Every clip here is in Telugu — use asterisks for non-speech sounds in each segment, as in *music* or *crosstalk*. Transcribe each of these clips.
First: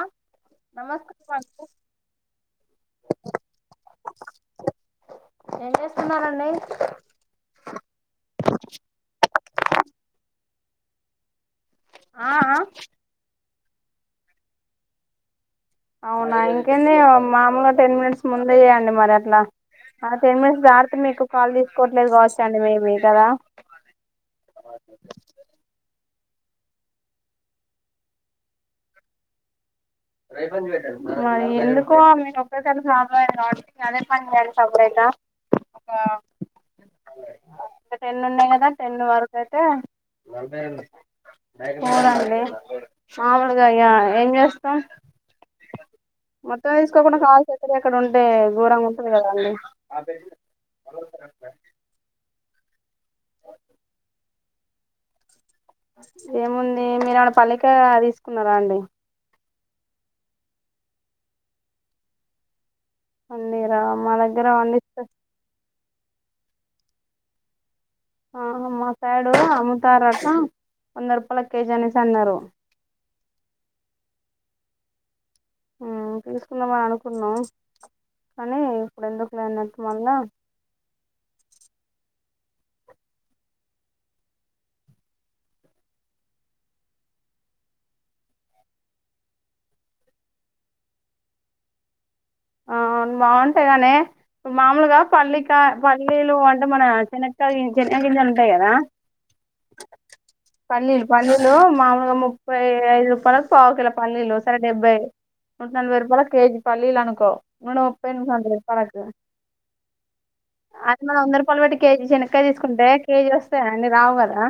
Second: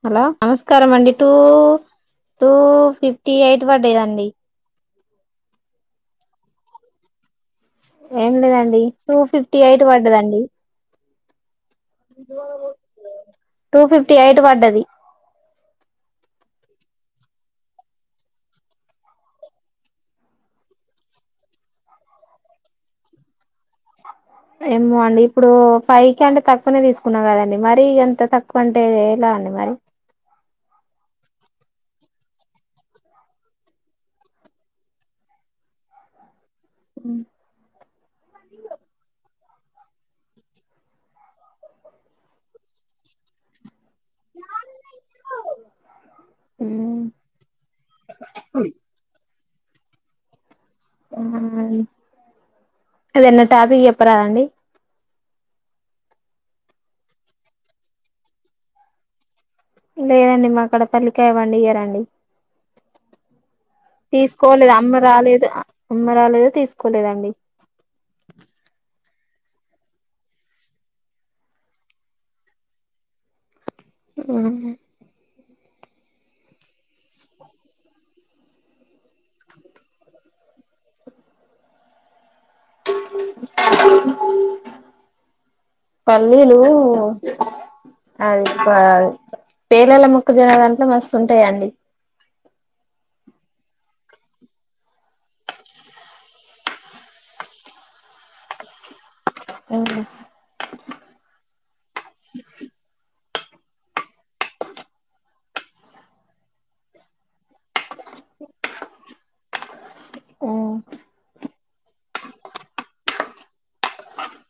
ఆ హలో నమస్కారం అండి టూ టూ ఫిఫ్టీ ఎయిట్ పడదండి ఏం చేస్తున్నారంండి ఏం లేదండి టూ ఫిఫ్టీ ఎయిట్ పడ్డదండి ఆ ఆ అ టూ ఫిఫ్టీ ఎయిట్ పడ్డది అవునా ఇంకేంది మామూలుగా టెన్ మినిట్స్ ముందే చే్యండి మరి అట్లా ఆ టెన్ మినిట్స్ దాడితే మీకు కాల్ తీసుకోవట్లేదు కావచ్చు అండి మేమ కదా ఏమో అండి ఇప్పుడు ఫైవ్ ఇక అంటే తక్కువనే తీసుకున్నా కదండి మరి ఇ ఎంత తక్కువ అంటేలా అండి మరి ఎందుకో మీరు ఒక్కసారి ప్రాబ్ అయ్య అంటే అదే పని చేాల సబ్లగా ఒక ఇంకా టెన్ ఉన్నాయి కదా టెన్ వరకు ఏంటి చడండి మామిలుకాయ తా మొత్తం తీసుకోకుండా కాల్స్ ఎక్కడ ఎక్కడ ఉంటే దూరంగా ఉంటుంది కదా అండి అదేగాధా ఉమ్ ఏదయినా టాపిక్ చెప్పరాదండి ఏముంది మీరు ఆడ పల్లిక తీసుకున్నారా అండి లేదండి మా అక్కడ పల్లికా పండియారండి పన్నీరా మా దగ్గర తీసుకోలేదు పండిస్త అమ్మ రాలేదు అమ్మ రాలేదో తీసుకోలేదండి ఆ మా సైడు అముతారట వంద రూపాయల కేజీ అనేసి అన్నారు ఉమ్ ఉమ్ తీసుకుందామని అనుకున్నాం కానీ ఇప్పుడు ఎందుకు లేనట్టు మళ్ళా పల్లీలు అది పేలల మొక్క జోనల్ దంట్లో మస్తుంటాయండి ఆ బాగుంటాయి గానీ మామూలుగా పల్లికా పల్లీలు అంటే మన శనక్కయ చెనగ గింజాలు ఉంటాయి కదా పల్లీలు పల్లీలు మామూలుగా ముప్పై ఐదు రూపాయలకు పావు కలో పల్లీలు సరే డెబ్బై నూట నలభై రూపాయల కేజీ పల్లీలు అనుకో మూడు ముప్పై ను వంద రూపాయలకు అది మన వంద రూపాయలు పెట్టి కేజీ శనకాయ తీసుకుంటే కేజీ వస్తాయి అన్నీ రావు కదా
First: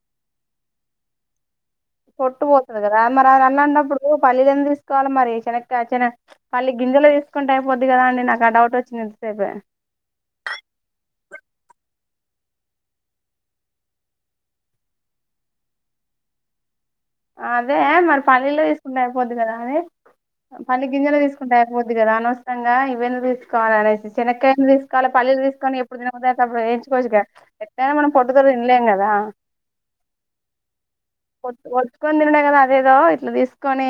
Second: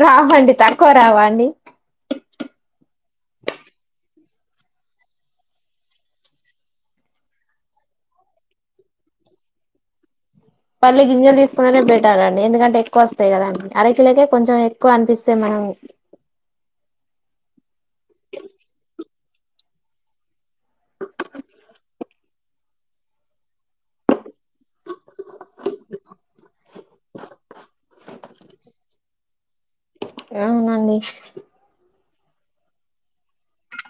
రావండి తక్కువ రావండి పట్టు పోతుంది కదా మరి అది అన్న అన్నప్పుడు పల్లీలంద తీసుకోవాలి మరి చనకయ్ చాన్ పల్లి గింజెలో తీసుకుంటే అయిపోద్ది కదా అండి నాకు ఆ డౌట్ వచ్చింది ఇంతసేపే పల్ల గింజలు తీసుకుందనే బెటర్ అండి ఎందుకంటే ఎక్కువ వస్తాయి కదాండి అరకిలకే కొంచెం ఎక్కువ అనిపిస్తే మనం అదే మరి పల్లీలో తీసుకుంటూ అయిపోద్ది కదా అది పల్లి గింజలు తీసుకుంటా అయిపోద్ది కదా అనవసరంగా ఇవన్నీ తీసుకోవాలి అనేసి చినకాయని తీసుకోవాలి పల్లిలు తీసుకొని ఎప్పుడు తిన్బుదియ్తే అ అప్పుడు వేంచుకోవచ్చుగా ఎటైనా మనం పొట్టుగ తినలేం కదా అవునండి తీనీ *unintelligible* కదా అదేదో ఇట్లా తీసుకొని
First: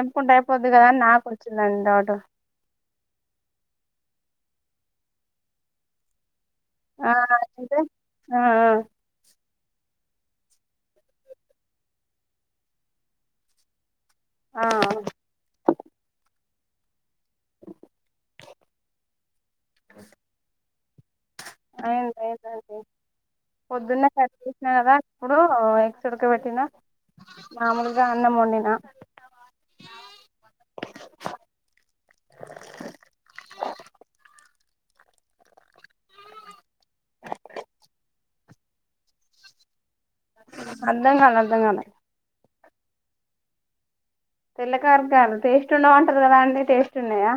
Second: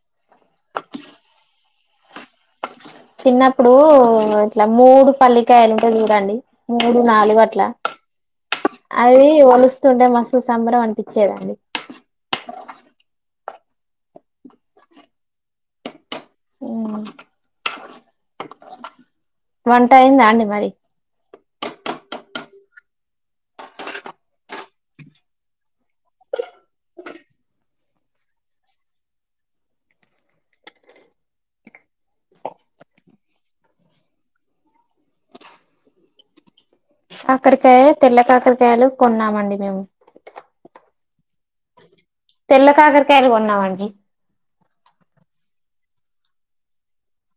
ఎంపుకుంటే అయిపోద్ది కదా అని నాకు వచ్చిందండి డౌంటు చిన్నప్పుడు ఇట్లా మూడు పల్లికాయలుంటే చూడండి మూడు ఆ నాలుగు అట్లా అయితే ఆ అది వోలుస్తా స్తుండే మస్తు సంబరం అనిపించేదండి ఆ ఉమ్ వంట అయిందా అండి మరి అయింది అయింది అండి పొద్దున్నే *unintelligible* అప్పుడు ఎగ్స్ ఉడక పెట్టినా మామూలుగా అన్నం వండినా కాకరకాయ తెల్ల కాకరకాయలు కొన్నామండి మేము అర్ధం కాలే అర్థం కాలే తెల్ల కాకరకాయలు కొన్నామండి తెల్లకాకరకాయలు టేస్ట్ ఉండవ్ అంటారు కదా అండి టేస్ట్ ఉన్నాయా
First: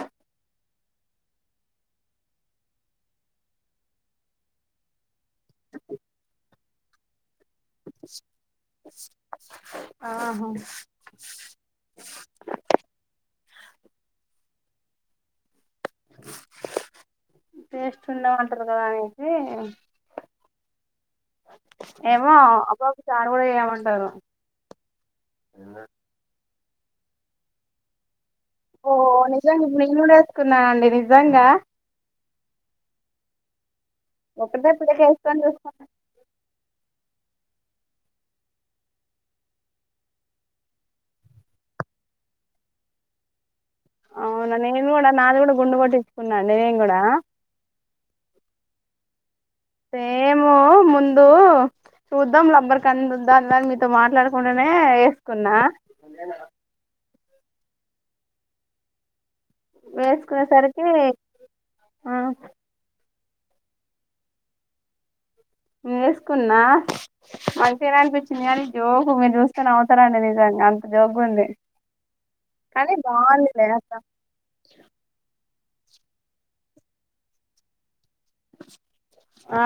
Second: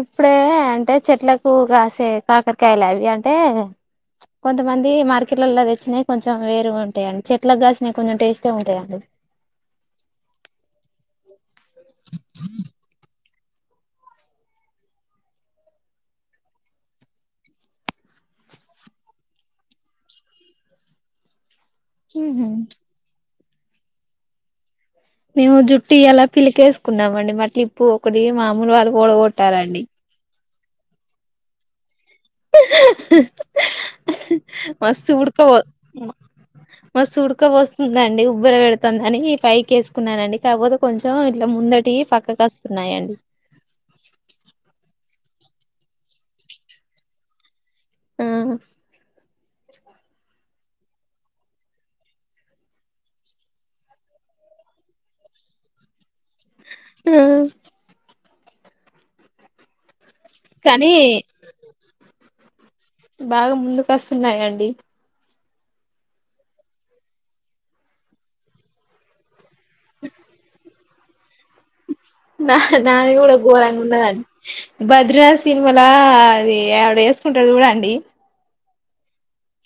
ఇప్పుడే ఏ అంటే చెట్లకు కాసే కాకరకాయలు అవి అంటే కొంతమంది మార్కెట్లలో తెచ్చినాయి కొంచెం వేరు ఉంటాయండి చెట్ ట్లకు కాసినాయ్ కొంచెం టేస్ట్గా ఉంటాయండి ఆహా హ టేస్ట్ ఉండవంటారు కదా అనేసి ఏమో ఉహు ఒకక్కసారి. గూడా ఏమంటారో. ఏమో జుట్టు ఇయ్యాల పిలకేస్. కున్నామండి మతీ పోగొట్. ఓ నిజం నేనుకూడా వేట్కున్నాండి. నిజంగా. ఆహా ఒకటే పిడక మస్తు వేసుకొని ఉడ్కోవత్ చూసుకున్నా మస్తు ఉడ్. ఉక్క పోస్తుందండి ఉబ్బపెడుతుందని పైకేసుకున్ననండి కాకపోతే కొంచెం ఇట్లా ముందటి పక్కకొస్తునయండి. అవునా నేన్ గూడా నాది గూడా గుండూ కొట్టించుకున్నండి నేన్ గూడా. ఆ సేమూ ముందు చూద్దాం లబ్బర్ కంద ఉద్దాం అ దని మీతో మాట్లాడుకుంటడానే యేస్కున్న. ఉమ్ వేస్. కో సరకీ కానీ ఆ బాగా ముందుకొస్తున్నాయండి. ను వేసుకున్నా మంచిగానే అనిపించింది గానీ జోకు మీర్ జూస్తే నవ్వుతారండి నిజంగా అంత జోగు ఉంది. నా కానీ నాది గూడా బాగుందిలే గోరంగా అట్లా ఉన్నదండి భద్రాస్. సిన్మలా ఆది ఆదేస్కుంటాడు జూడండి. ఆ.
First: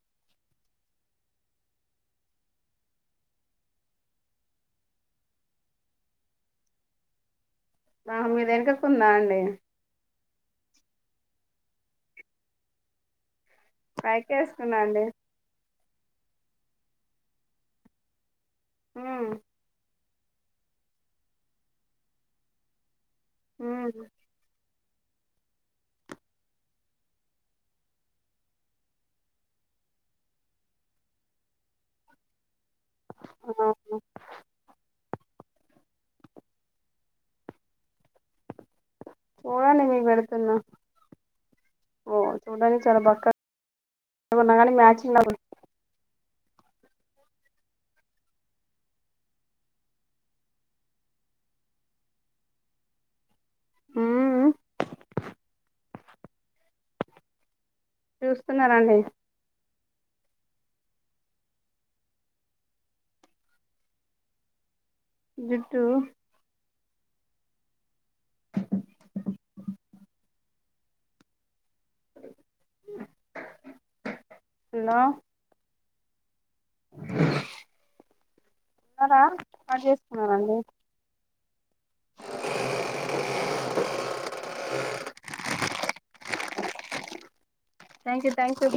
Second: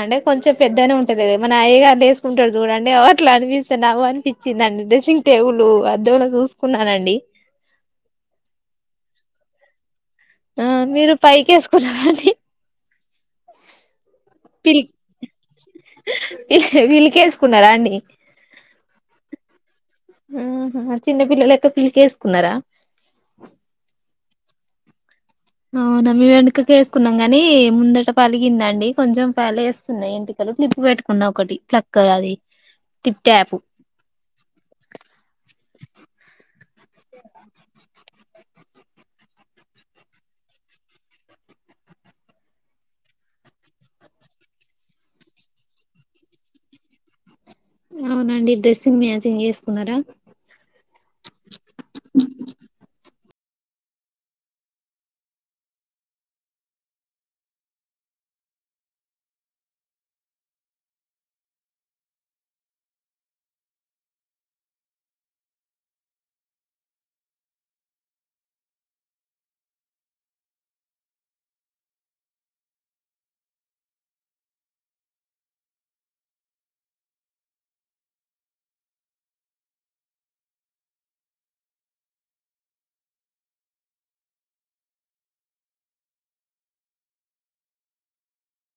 అంటే కొంచెం పెద్దగానే ఉంటది మన అయ్యగారి వేసుకుంటాడు చూడండి అట్లా అనిపిస్ అనిపించిందిండి డ్రెస్సింగ్ టేబుల్ అద్దంలో చూసుకున్నానండి. నా మీద వెనుకకుందా అండి. ఆ మీరు పైకేసుకున్నారండి. పైకేస్తున్నాండి. అహే వీకేసుకున్నారా అండి. ఉమ్. ఆ చిన్న పిల్లలెక్క పిల్కేస్కున్నారా. ఉమ్ అవునా మీ వెనకకేసుకున్నాం గాని ముందట పలిగిందండి కొంచెం పలేస్తున్నాయి ఏంటికలు క్లిప్ బేట్టుకున్న ఒకటి ప్లక్కర్ అది. తిట్టాపు. అవును చూడండి మీక్ బేడుతున్నా ఓ చూడ్డానికి చాలా బక్కా కానీ మ్యాచింగ్ లా. అవునండి డ్రెస్సింగ్ మ్యాచింగ్ జేస్కున్నారా. ఉమ్ ఉమ్. చూస్తున్నారండి. జుట్టు. హలో. న్నారా అ చేసుకున్నానండి. Thank you thank you.